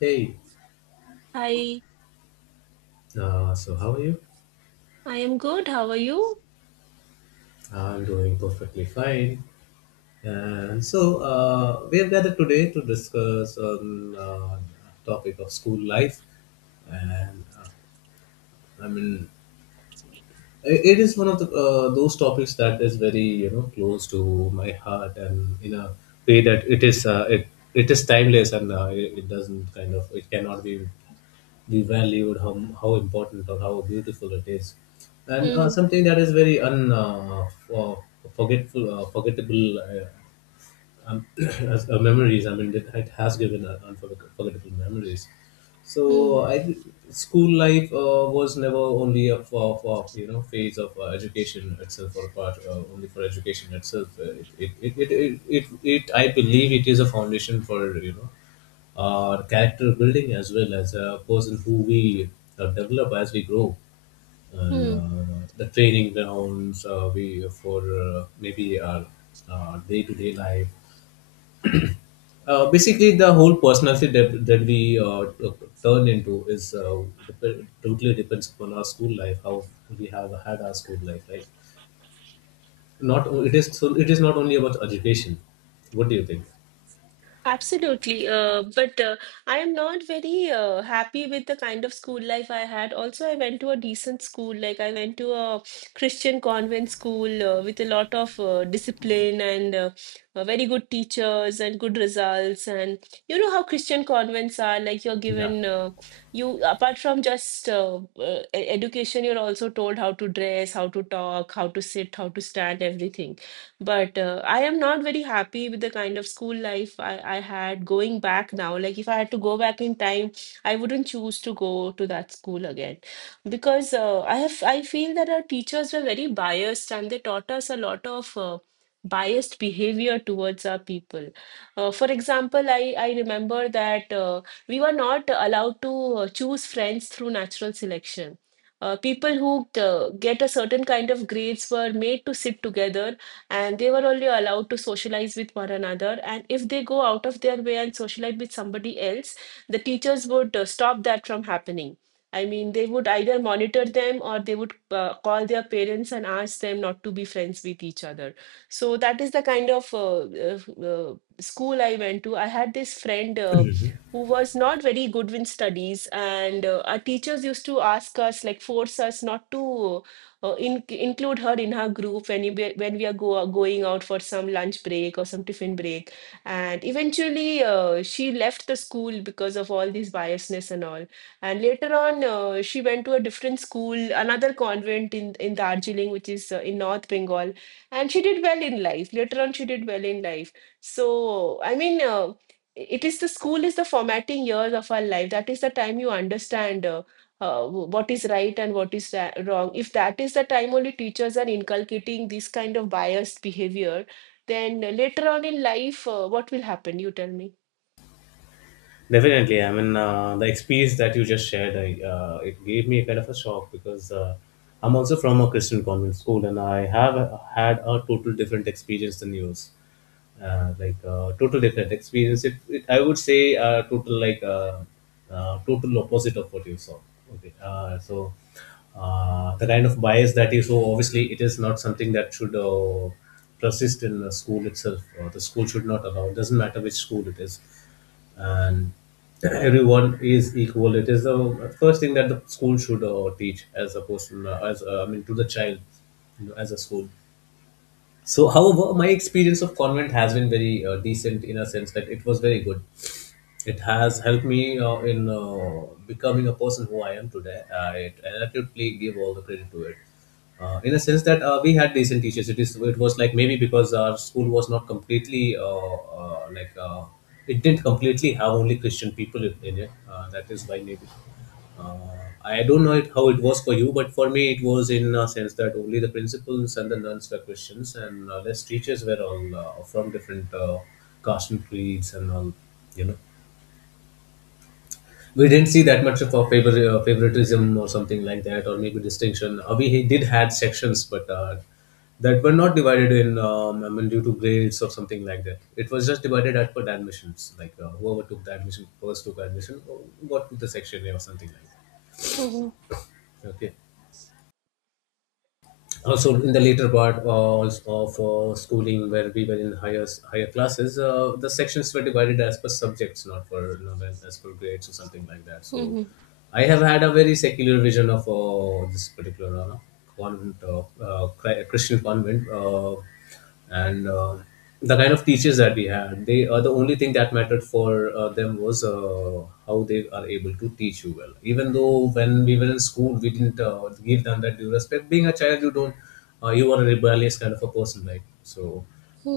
Hey, Hi, so how are you? I am good. How are you? I'm doing perfectly fine. And so we have gathered today to discuss on topic of school life, and I mean it is one of the those topics that is very close to my heart, and in a way that it is it is timeless, and it doesn't kind of it cannot be valued how important or how beautiful it is, and Hmm. something that is very forgetful forgettable as memories. I mean, it has given forgettable memories. Hmm. So I th- School life was never only a for phase of education itself, or part only for education itself. It it, it, it, it, it it I believe it is a foundation for our character building, as well as a person who we develop as we grow, and Hmm. The training grounds we for maybe our day-to-day life. Basically, the whole personality that we turn into is totally depends upon our school life, how we have had our school life, right? Not o- It is, so it is not only about education. What do you think? Absolutely. But I am not very happy with the kind of school life I had. Also, I went to a decent school. Like, I went to a Christian convent school with a lot of discipline and very good teachers and good results. And you know how Christian convents are like, you're Yeah. given, you, apart from just education, you're also told how to dress, how to talk, how to sit, how to stand, everything. But I am not very happy with the kind of school life I had going back now. Like, if I had to go back in time, I wouldn't choose to go to that school again because I feel that our teachers were very biased and they taught us a lot of biased behavior towards our people. For example, I remember that we were not allowed to choose friends through natural selection. People who get a certain kind of grades were made to sit together, and they were only allowed to socialize with one another. And if they go out of their way and socialize with somebody else, the teachers would stop that from happening. I mean, they would either monitor them or they would call their parents and ask them not to be friends with each other. So that is the kind of uh, school I went to. I had this friend who was not very good in studies, and our teachers used to ask us, like, force us not to include her in her group when when we are going out for some lunch break or some tiffin break. And eventually, she left the school because of all this biasness and all. And later on, she went to a different school, another convent in Darjeeling, which is in North Bengal. And she did well in life. Later on, she did well in life. So, I mean, it is the school is the formatting years of our life. That is the time you understand. Uh, what is right and what is wrong? If that is the time only teachers are inculcating this kind of biased behavior, then later on in life, what will happen, you tell me? Definitely, I mean, the experience that you just shared, it gave me a kind of a shock, because I'm also from a Christian convent school, and I have had a total different experience than yours. Total different experience. It I would say total total opposite of what you saw. Okay, so the kind of bias that you saw, obviously, it is not something that should persist in the school itself, or the school should not allow. It doesn't matter which school it is, and everyone is equal. It is the first thing that the school should teach as a person, as I mean, to the child, you know, as a school. So, however, my experience of convent has been very decent, in a sense that it was very good. It has helped me in becoming a person who I am today. I absolutely give all the credit to it. In a sense that we had decent teachers. It is. It was like, maybe because our school was not completely uh, like uh, it didn't completely have only Christian people in it. That is why, maybe. Uh, I don't know it, how it was for you, but for me it was in a sense that only the principals and the nuns were Christians, and less teachers were all from different caste and creeds and all, you know, we didn't see that much of a favoritism or something like that, or maybe distinction. We he did had sections, but that were not divided in I mean, due to grades or something like that. It was just divided as per the admissions, like whoever took the admission first took admission, or got to the section A or something like Mhm, that. Okay, also in the later part of schooling where we were in higher higher classes, the sections were divided as per subjects, not for not as per grades or something like that. So mhm, I have had a very secular vision of this particular convent, Christian convent, and the kind of teachers that we had, they the only thing that mattered for them was how they are able to teach you well. Even though, when we were in school, we didn't give them that due respect, being a child you don't you are a rebellious kind of a person, right? So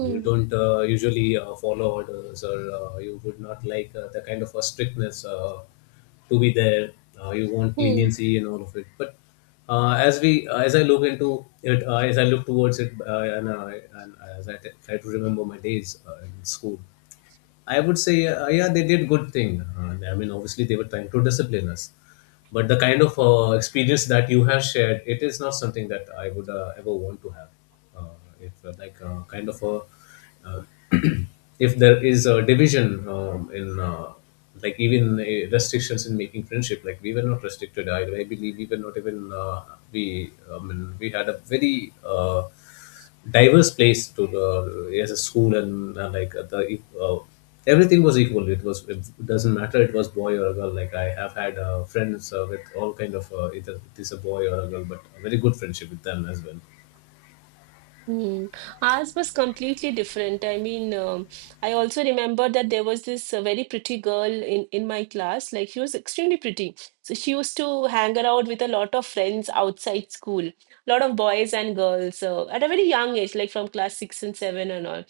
you don't usually follow orders, or you would not like the kind of a strictness to be there. You want mhm. leniency and all of it. But as I look into it, as I look towards it, and as I try to remember my days in school, I would say, yeah, they did good thing. I mean, obviously, they were trying to discipline us, but the kind of experience that you have shared, it is not something that I would ever want to have. Uh, if kind of a, uh, if there is a division in like even restrictions in making friendship, like we were not restricted. I believe we were not even we. I mean, we had a very. Diverse place to yes a school, and like the uh, everything was equal. It was, it doesn't matter, it was boy or a girl. Like, I have had friends with all kind of either it is a boy or a girl, but very good friendship with them as well. Hmm. Ours was completely different. I also remember that there was this very pretty girl in my class. Like, she was extremely pretty. So she used to hang around with a lot of friends outside school, a lot of boys and girls at a very young age, like from class six and seven and all.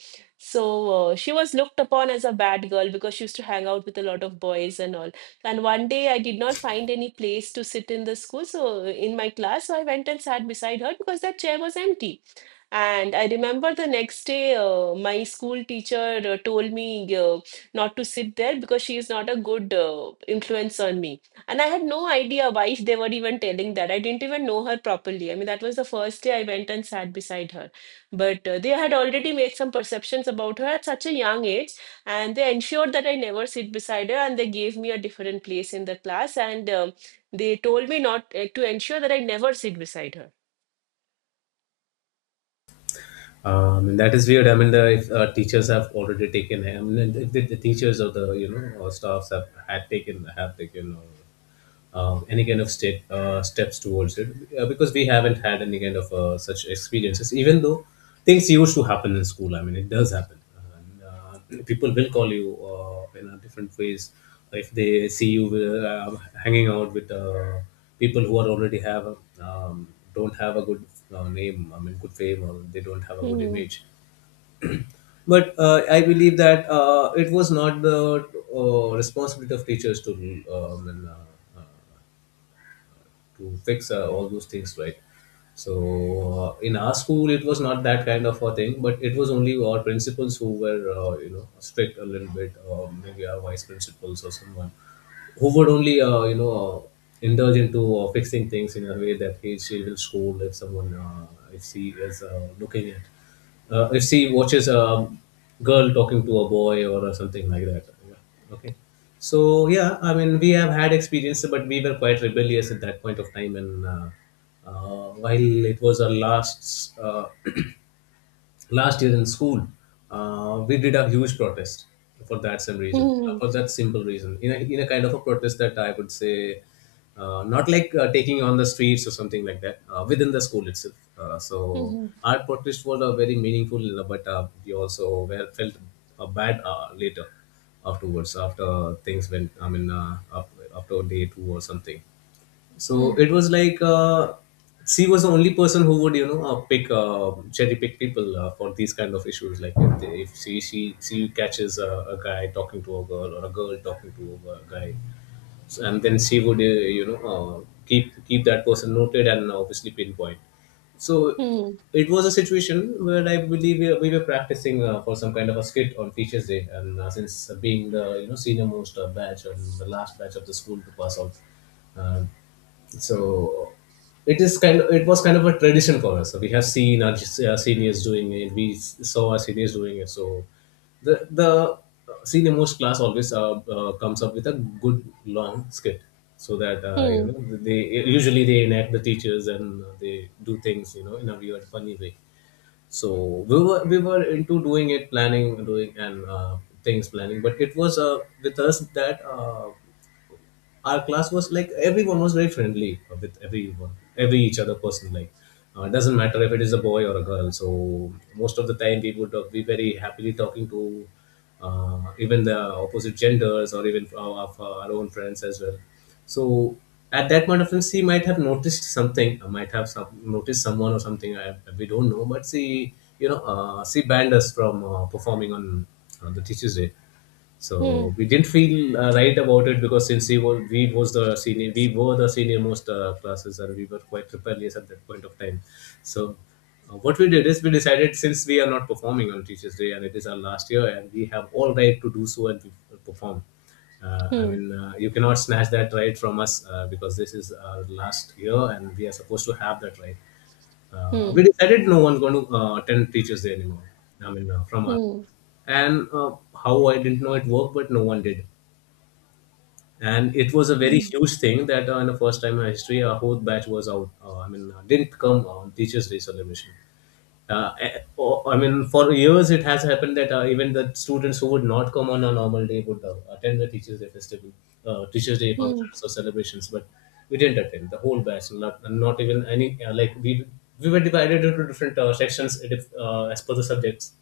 So she was looked upon as a bad girl because she used to hang out with a lot of boys and all. And one day I did not find any place to sit in the school, so in my class, so I went and sat beside her because that chair was empty. And I remember the next day, my school teacher told me not to sit there because she is not a good influence on me. And I had no idea why they were even telling that. I didn't even know her properly. I mean, that was the first day I went and sat beside her. But they had already made some perceptions about her at such a young age, and they ensured that I never sit beside her, and they gave me a different place in the class, and they told me not to ensure that I never sit beside her. And that is weird. I mean, the if, teachers have already taken. I mean, if the teachers, or the you know or staffs have had taken have taken or any kind of state steps towards it, because we haven't had any kind of such experiences. Even though things used to happen in school, I mean it does happen, and people will call you in a different ways if they see you uh, hanging out with people who are already have um, don't have a good name, I mean good fame, or they don't have a good Mhm. image. But I believe that it was not the responsibility of teachers to um, and, uh, to fix all those things, right? So in our school it was not that kind of a thing, but it was only our principals who were you know, strict a little bit, maybe our vice principals or someone, who would only indulge into fixing things in a way that he she will scold if someone, if she is looking at, if she watches a girl talking to a boy or something like that. Yeah. Okay. So yeah, I mean, we have had experiences, but we were quite rebellious at that point of time, and while it was our last last year in school, we did a huge protest for that same reason, for that simple reason, in in a kind of a protest that I would say not like taking on the streets or something like that, within the school itself. So Mhm. our protest was very meaningful, but we also were felt bad later, afterwards, after things went, I mean after day two or something. So Hmm. it was like, she was the only person who would, you know, pick cherry pick people for these kind of issues. Like, if she she catches a guy talking to a girl or a girl talking to a guy, so, and then she would keep that person noted, and obviously pinpoint. So Hmm. it was a situation where I believe we were practicing for some kind of a skit on Teachers Day. And since being the senior most batch and the last batch of the school to pass out, uh, so it is kind of, it was kind of a tradition for us, so we have seen our seniors doing it, saw our seniors doing it. So the senior most class always comes up with a good long skit, so that Hmm. They, usually they enact the teachers and they do things, you know, in a weird funny way. So we were into doing it, planning, doing and things planning. But it was with us that our class was like everyone was very friendly with everyone, every each other person, like, doesn't matter if it is a boy or a girl. So most of the time we would be very happily talking to even the opposite genders or even of our own friends as well. So at that point of time she might have noticed something, might have some, noticed someone or something, I, we don't know, but she, she banned us from performing on the teachers day. Hmm. So we didn't feel right about it, because since we were, we was the senior, we were the senior most classes, and we were quite rebellious at that point of time. So what we did is we decided, since we are not performing on Teachers Day and it is our last year, and we have all right to do so, and we perform. Hmm. You cannot snatch that right from us because this is our last year and we are supposed to have that right. We Hmm. decided no one's going to attend Teachers Day anymore. From our, Hmm. and how, I didn't know it worked, but no one did. And it was a very Hmm. huge thing that in the first time in history, our whole batch was out. Didn't come on Teachers' Day celebration. For years it has happened that even the students who would not come on a normal day would attend the Teachers' Day festival, Teachers' Day Hmm. functions or celebrations, but we didn't attend, the whole batch. Not, not even any, like we were divided into different sections as per the subjects,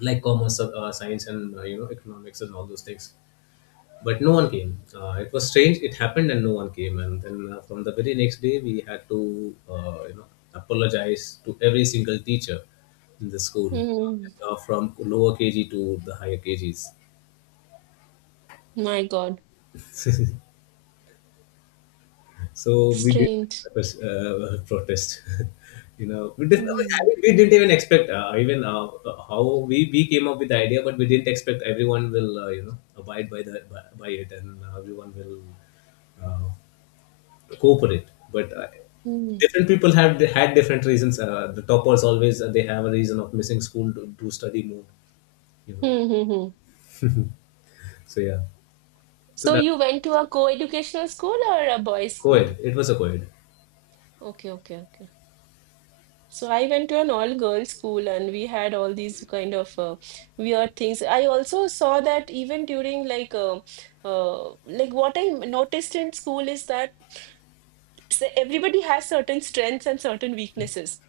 like commerce, science, and economics and all those things. But no one came. It was strange. It happened, and no one came. And then from the very next day, we had to, apologize to every single teacher in the school, Hmm. From lower KG to the higher KGs. My God. So we did Strange. Protest. you know, we, did, I Hmm. mean, we didn't even expect even how we came up with the idea, but we didn't expect everyone will abide by by it, and everyone will uh, cooperate. But Hmm. different people have had different reasons. The toppers always, they have a reason of missing school to study more. You know, Hmm. Hmm. Hmm. so yeah, so So that, you went to a co-educational school or a boys' co-ed. school? It was a co-ed. Okay, okay, okay. So I went to an all-girls school, and we had all these kind of weird things. I also saw that even during like what I noticed in school is that everybody has certain strengths and certain weaknesses.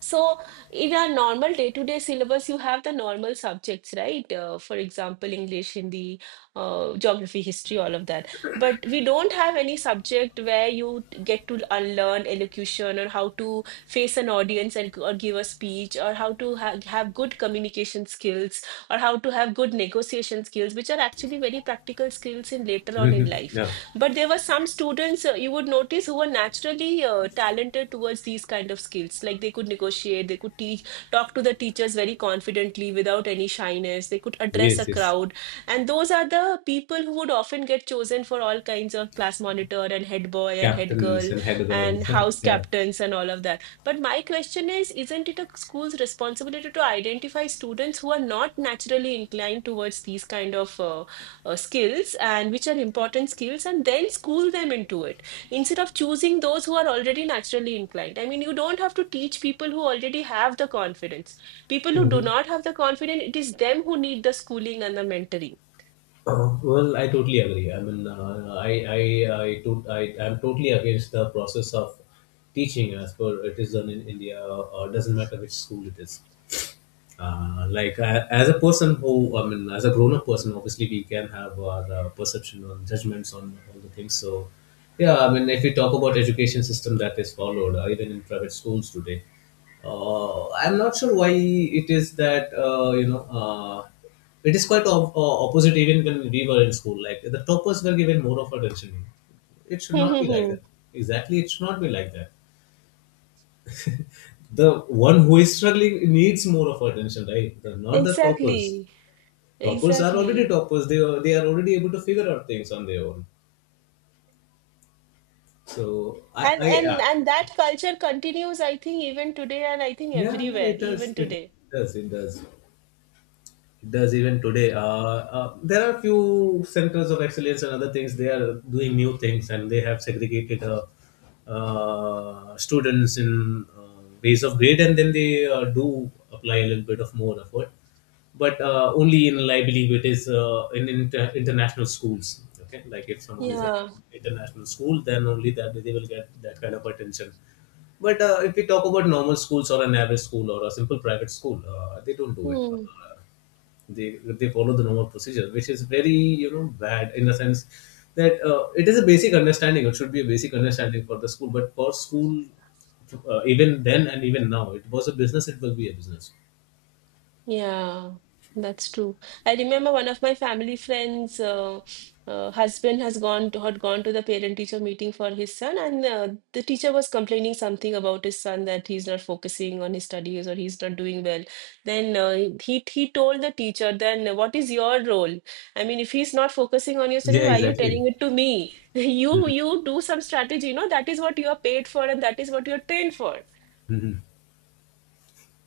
So, in our normal day-to-day syllabus, you have the normal subjects, right? For example, English, Hindi, geography, history, all of that. But we don't have any subject where you get to unlearn elocution or how to face an audience and, or give a speech or how to ha have good communication skills or how to have good negotiation skills, which are actually very practical skills in later on in life. Yeah. But there were some students you would notice who were naturally talented towards these kind of skills. Like, they could negotiate, they could teach, talk to the teachers very confidently without any shyness. They could address Yes. a Yes. crowd, and those are the people who would often get chosen for all kinds of class monitor and head boy and head Captain is girl in head well. and house Yeah. captains and all of that. But my question is, isn't it a school's responsibility to identify students who are not naturally inclined towards these kind of skills, and which are important skills, and then school them into it instead of choosing those who are already naturally inclined? I mean, you don't have to teach people who already have the confidence. People who do Hmm. not have the confidence, it is them who need the schooling and the mentoring. Well, I totally agree. I, to-, I'm totally against the process of teaching as per it is done in India. Doesn't matter which school it is. Like I, as a person who, as a grown up person, obviously we can have our perception on judgments on all the things. So yeah, if we talk about education system that is followed even in private schools today, I'm not sure why it is that, it is quite opposite even when we were in school. Like the toppers were given more of attention. It should not be like Hmm. that. Exactly, it should not be like that. The one who is struggling needs more of attention, right, the, not the toppers. Exactly, Toppers are already exactly. toppers, they are already able to figure out things on their own. So and I and and that culture continues, I think, even today, and I think yeah yeah everywhere it does, even it today. does it does It does even today. There are few centers of excellence and other things. They are doing new things, and they have segregated students in ways of grade, and then they do apply a little bit of more effort. But only in, I believe, it is, in inter- international schools. Okay, like if someone is at Yeah. international school, then only that they will get that kind of attention. But if we talk about normal schools or an average school or a simple private school, they don't do it. They follow the normal procedure, which is very, you know, bad in the sense that, it is a basic understanding, it should be a basic understanding for the school. But for school, even then and even now, it was a business, it will be a business. Yeah, that's true. I remember one of my family friends' husband has gone to, had gone to the parent-teacher meeting for his son, and the teacher was complaining something about his son that he's not focusing on his studies or he's not doing well. Then he told the teacher, "Then what is your role? I mean, if he's not focusing on your Yeah, studies, why are you exactly. telling it to me? You do some strategy. You know that is what you are paid for, and that is what you are trained for.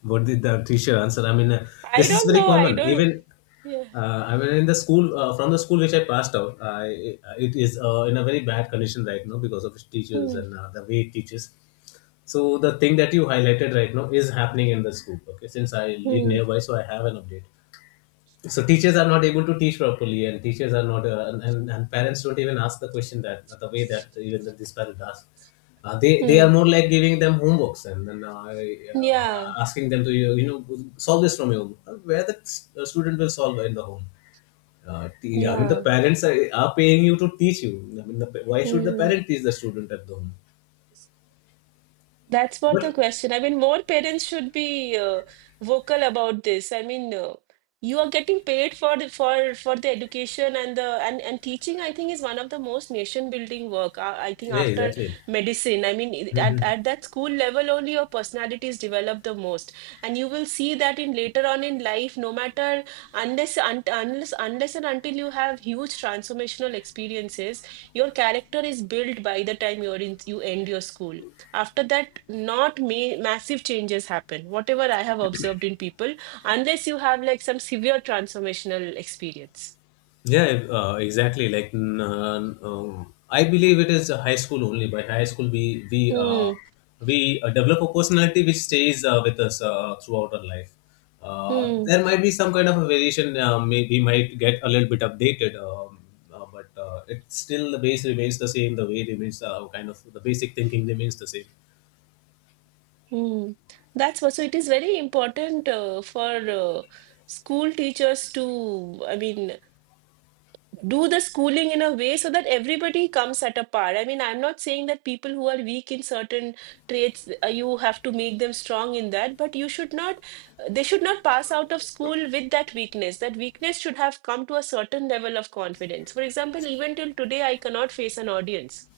What did the teacher answer? I This is don't very know. I common. don't. Even, Yeah. In the school, from the school which I passed out, I, it is in a very bad condition right now because of its teachers Hmm. and the way it teaches. So the thing that you highlighted right now is happening in the school. Okay, since I live Hmm. nearby, so I have an update. So teachers are not able to teach properly, and teachers are not, and, and parents don't even ask the question that, the way that even this parent asked. They are Hmm. more like giving them homeworks and then, Yeah. asking them to, you know, solve this from your home. Where the student will solve in the home. The Yeah. parents are paying you to teach you. I mean, the, why should the Hmm. parent teach the student at the home? That's what the But question. I mean, more parents should be vocal about this. I mean, you are getting paid for the for the education and the and teaching. I think is one of the most nation building work. I think yeah, after exactly. medicine. I mean, at that school level, only your personality is developed the most, and you will see that in later on in life. No matter, unless unless and until you have huge transformational experiences, your character is built by the time you're in you end your school. After that, not me massive changes happen, whatever I have observed in people, unless you have like some severe transformational experience. Yeah, exactly. Like, I believe it is high school only. By high school, Hmm. we develop a personality which stays with us throughout our life. Hmm. There might be some kind of a variation. May, we might get a little bit updated, but it still, the base remains the same. The way remains kind of, the basic thinking remains the same. Hmm. That's what. So it is very important for uh, school teachers to I mean do the schooling in a way so that everybody comes at a par. I mean, I'm not saying that people who are weak in certain traits, you have to make them strong in that, but you should not, they should not pass out of school with that weakness. That weakness should have come to a certain level of confidence. For example, even till today, I cannot face an audience.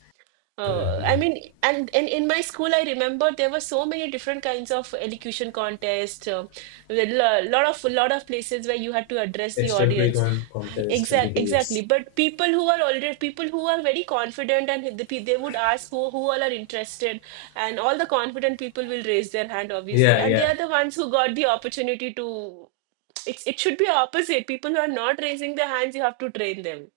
Uh, Hmm. I mean, and in my school, I remember there were so many different kinds of elocution contests. A lot of places where you had to address the Extemporary audience. Contest and Exactly. debates. But people who are already people who are very confident and they would ask who all are interested, and all the confident people will raise their hand, obviously, Yeah, and they yeah. are the ones who got the opportunity to. It's it should be opposite. People who are not raising their hands, you have to train them.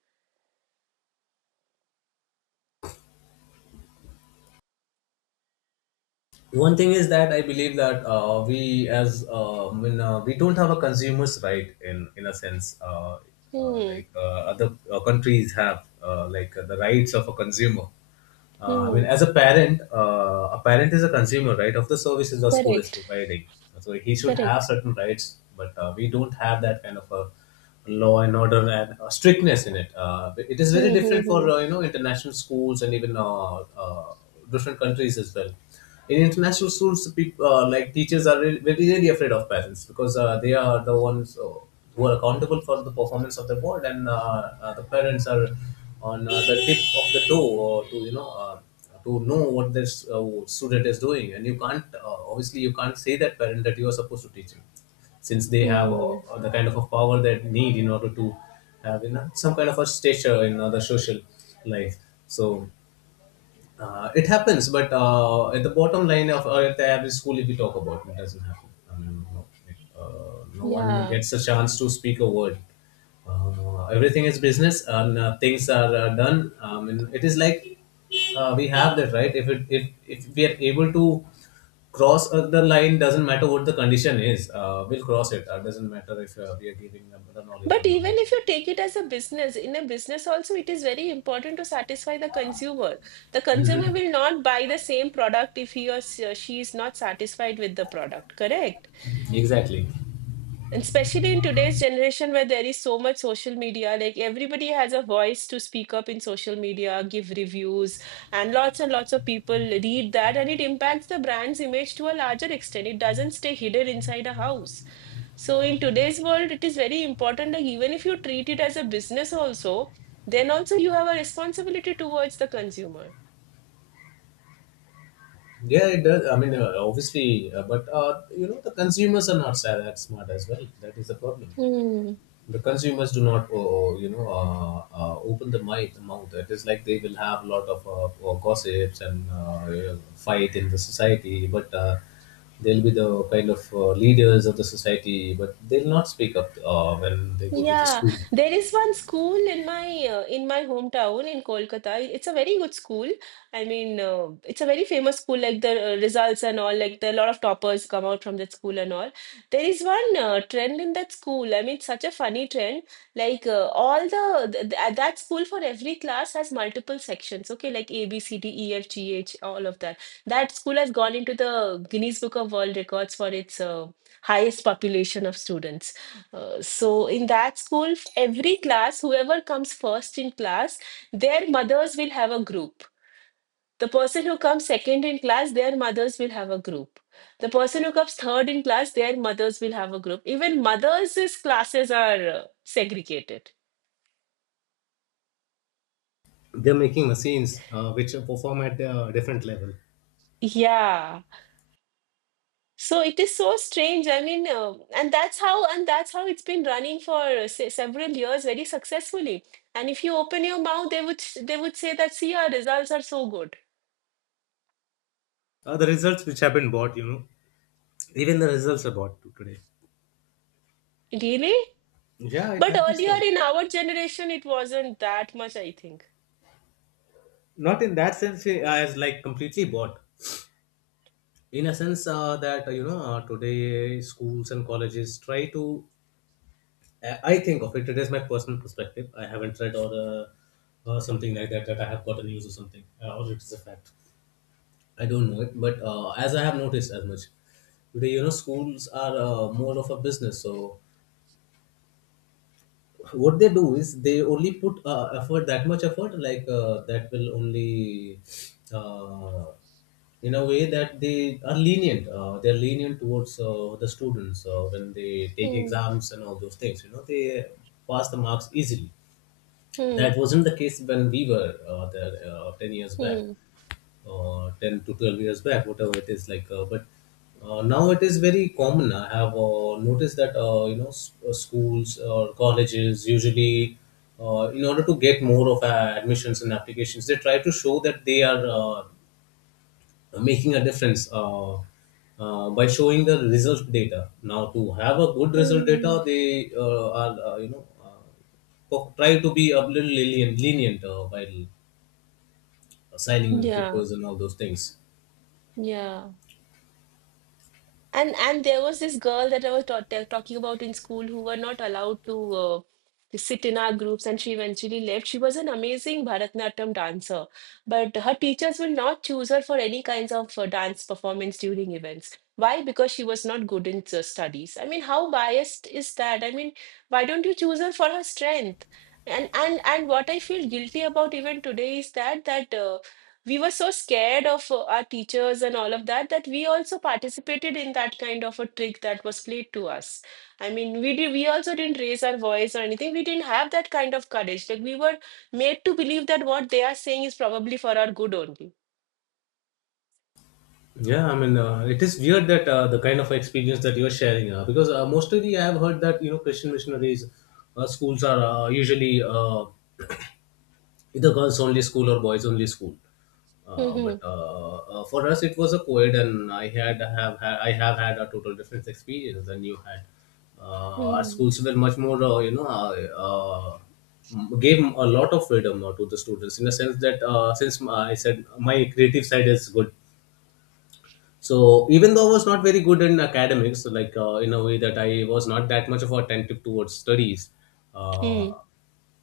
One thing is that I believe that, we as, when, we don't have a consumers right in a sense, Hmm. like, other countries have, like, the rights of a consumer. Hmm. As a parent is a consumer, right, of the services the school is Correct. providing. So he should have Correct. certain rights, but we don't have that kind of a law and order and strictness in it. It is very Hmm. Hmm. different for, Hmm. International schools and even, uh, different countries as well. In international schools, people, like teachers are really, very really afraid of parents, because they are the ones who are accountable for the performance of their board, and, the parents are on, the tip of the toe, to, you know, to know what this student is doing. And you can't, obviously you can't say that parent that you are supposed to teach him, since they have, Hmm. The kind of a power that need in order to have, you know, some kind of a stature in other social life. So it happens, but at the bottom line of, at the average school, if we talk about it, doesn't happen. I mean, no, no one Yeah. gets a chance to speak a word. Everything is business, and things are done. I mean, it is like, we have that right. If it, if we are able to cross the line, doesn't matter what the condition is, we'll cross it. Doesn't matter if we are giving them the knowledge or But not. even if you take it as a business, in a business also, it is very important to satisfy the consumer. The consumer Mhm. will not buy the same product if he or she is not satisfied with the product, correct? Exactly. And especially in today's generation where there is so much social media, like everybody has a voice to speak up in social media, give reviews, and lots of people read that, and it impacts the brand's image to a larger extent. It doesn't stay hidden inside a house. So in today's world, it is very important that even if you treat it as a business also, then also you have a responsibility towards the consumer. Yeah, it does. Obviously, but you know, the consumers are not that smart as well. That is the problem. Hmm. The consumers do not, open the mic mouth. It is like they will have a lot of gossips and, fight in the society, but they'll be the kind of, leaders of the society, but they'll not speak up when they go to the Yeah, school. there is one school in my hometown in Kolkata. It's a very good school. It's a very famous school. Like the results and all, like a lot of toppers come out from that school and all. There is one trend in that school. I mean, such a funny trend. Like all that school for every class has multiple sections. Okay, like A, B, C, D, E, F, G, H, all of that. That school has gone into the Guinness Book of World Records for its highest population of students. So in that school, every class, whoever comes first in class, their mothers will have a group. The person who comes second in class, their mothers will have a group. The person who comes third in class, their mothers will have a group. Even mothers' classes are segregated. They're making machines, which perform at a different level. Yeah. So it is so strange. And that's how it's been running for several years very successfully. And if you open your mouth, they would say that see our results are so good. The results which have been bought, you know, even the results are bought to today. Really? Yeah, it But happens. earlier Well. in our generation, it wasn't that much, I think. Not in that sense, eh, as like completely bought. In a sense, that today, eh, schools and colleges try to. I think of it. It is my personal perspective. I haven't read or, something like that, that I have gotten news or something, or it is a fact. I don't know it, but as I have noticed as much today, you know, schools are, more of a business. So what they do is they only put effort, that much effort, like that will only, uh, in a way that they are lenient, they're lenient towards the students when they take Hmm. exams and all those things, you know, they pass the marks easily. That Hmm. wasn't the case when we were there 10 years back, Hmm. 10 to 12 years back, whatever it is like. But now it is very common. I have noticed that, schools or colleges usually, in order to get more of admissions and applications, they try to show that they are making a difference. By showing the result data. Now to have a good result Hmm. data they are try to be a little lenient while signing papers Yeah. and all those things. Yeah. And there was this girl that I was talking about in school who were not allowed to sit in our groups, and she eventually left. She was an amazing Bharatanatyam dancer, but her teachers will not choose her for any kinds of dance performance during events. Why? Because she was not good in studies. I mean, how biased is that? I mean, why don't you choose her for her strength? And what I feel guilty about even today is that we were so scared of our teachers and all of that that we also participated in that kind of a trick that was played to us. I mean, we also didn't raise our voice or anything. We didn't have that kind of courage. Like we were made to believe that what they are saying is probably for our good only. Yeah, I mean, it is weird that the kind of experience that you're sharing, because mostly I have heard that you know Christian missionaries schools are usually either girls only school or boys only school. Uh, but Hmm. uh, uh, for us, it was a co-ed, and I have had a total different experience than you had. Our Hmm. schools were much more, gave a lot of freedom to the students in the sense that since I said my creative side is good, so even though I was not very good in academics, like in a way that I was not that much of attentive towards studies, uh, Hmm.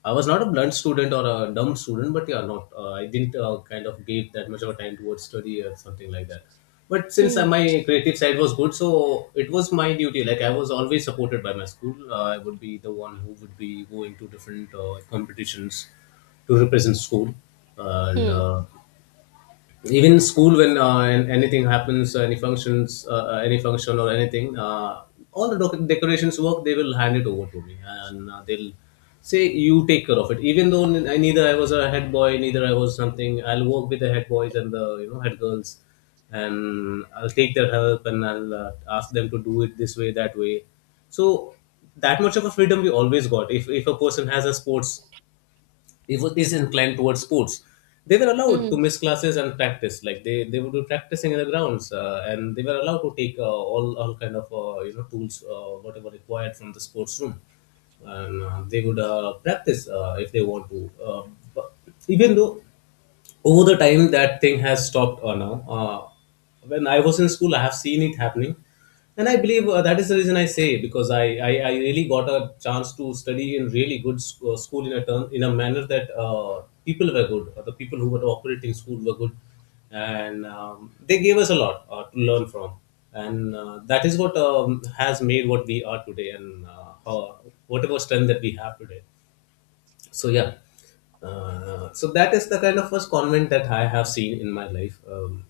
I was not a blunt student or a dumb student, but yeah, not I didn't kind of give that much of a time towards study or something like that. But since Hmm. my creative side was good, so it was my duty. Like I was always supported by my school. I would be the one who would be going to different competitions to represent school, and Hmm. Even school when anything happens, any functions, any function or anything, all the decorations work they will hand it over to me, and they'll say you take care of it. Even though neither I was a head boy, neither I was something, I'll work with the head boys and the you know head girls, and I'll take their help and I'll ask them to do it this way, that way. So that much of a freedom we always got. If a person has a sports, is inclined towards sports, they were allowed to Hmm. miss classes and practice. Like they would be practicing in the grounds, and they were allowed to take all kind of you know tools, whatever required from the sports room, and they would practice if they want to. But even though over the time that thing has stopped. Now when I was in school I have seen it happening, and I believe that is the reason I say, because I really got a chance to study in really good school, in a term, in a manner that people were good, the people who were operating school were good, and they gave us a lot to learn from, and that is what has made what we are today, and how, whatever strength that we have today. So yeah, so that is the kind of first convent that I have seen in my life.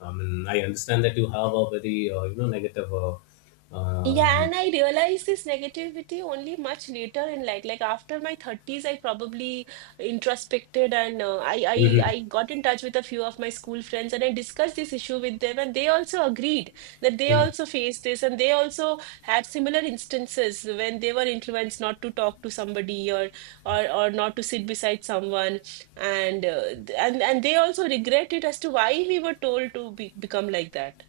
I mean, I understand that you have a very negative Yeah, um, and I realized this negativity only much later in life. Like after my 30s, I probably introspected and mhm. I got in touch with a few of my school friends and I discussed this issue with them and they also agreed that they also faced this and they also had similar instances when they were influenced not to talk to somebody or not to sit beside someone and they also regret it as to why we were told to become like that.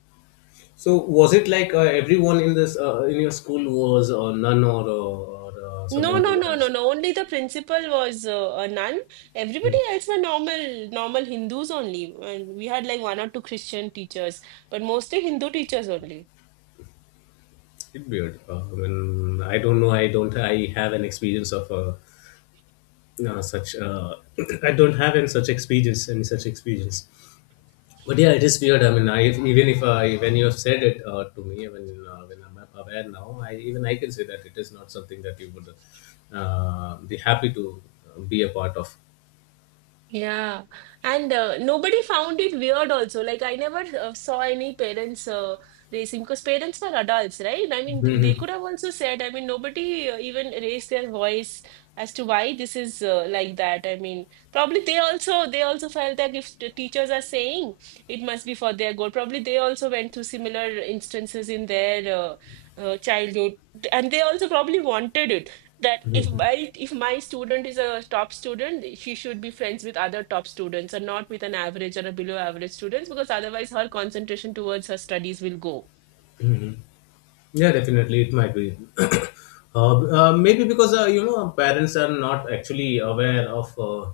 So was it like everyone in this in your school was a nun, or No, someone no, who no, no, has. no. Only the principal was a nun. Hmm. Everybody else were normal, normal Hindus only. And we had like one or two Christian teachers, but mostly Hindu teachers only. It's weird. I mean, I don't know. I don't. I have an experience of such. I don't have any such experience. Any such experience. But yeah, it is weird. I mean, I, even if I, when you have said it to me, when I'm aware now, I, even I can say that it is not something that you would be happy to be a part of. Yeah, and nobody found it weird also. Like I never saw any parents racing because parents were adults, right? I mean, they Hmm. could have also said, I mean, nobody even raised their voice as to why this is like that. I mean, probably they also felt that if the teachers are saying it must be for their good, probably they also went through similar instances in their childhood, and they also probably wanted it that if my student is a top student, she should be friends with other top students and not with an average or a below average students because otherwise her concentration towards her studies will Hmm. Yeah, definitely, it might be. Maybe because you know our parents are not actually aware of.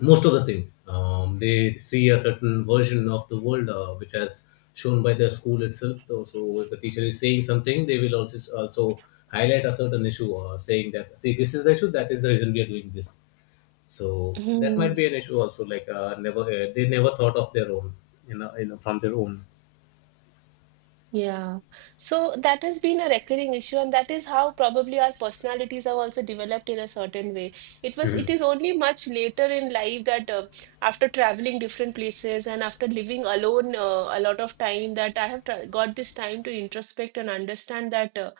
Most of the thing, they see a certain version of the world which has shown by the school itself. Though, so if the teacher is saying something, they will also highlight a certain issue, saying that, see, this is the issue, that is the reason we are doing this. So that go. might be an issue also, like never they never thought of their own, you know, you know, from their own. Yeah. So that has been a recurring issue, and that is how probably our personalities have also developed in a certain way. Mhm. It is only much later in life that after traveling different places and after living alone a lot of time that I have tra got this time to introspect and understand that uh,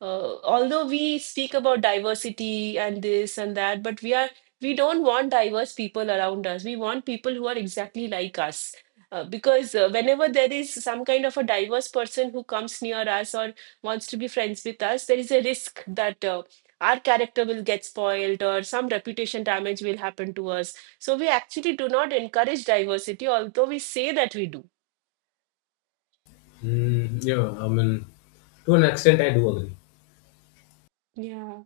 uh, although we speak about diversity and this and that, we don't want diverse people around us. We want people who are exactly like us. Because whenever there is some kind of a diverse person who comes near us or wants to be friends with us, there is a risk that our character will get spoiled or some reputation damage will happen to us. So we actually do not encourage diversity, although we say that we do. Mm, yeah, I mean, to an extent, I do agree. Yeah.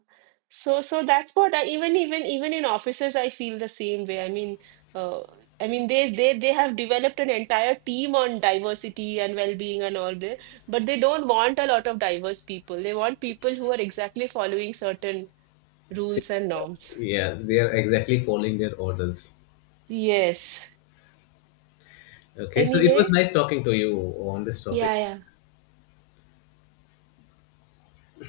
So that's what I even in offices I feel the same way. Uh, I mean they have developed an entire team on diversity and well-being and all that, but they don't want a lot of diverse people. They want people who are exactly following certain See, rules and norms. yeah, they are exactly following their orders. Yes. Okay, so it was Anyway, nice talking to you on this topic. Yeah.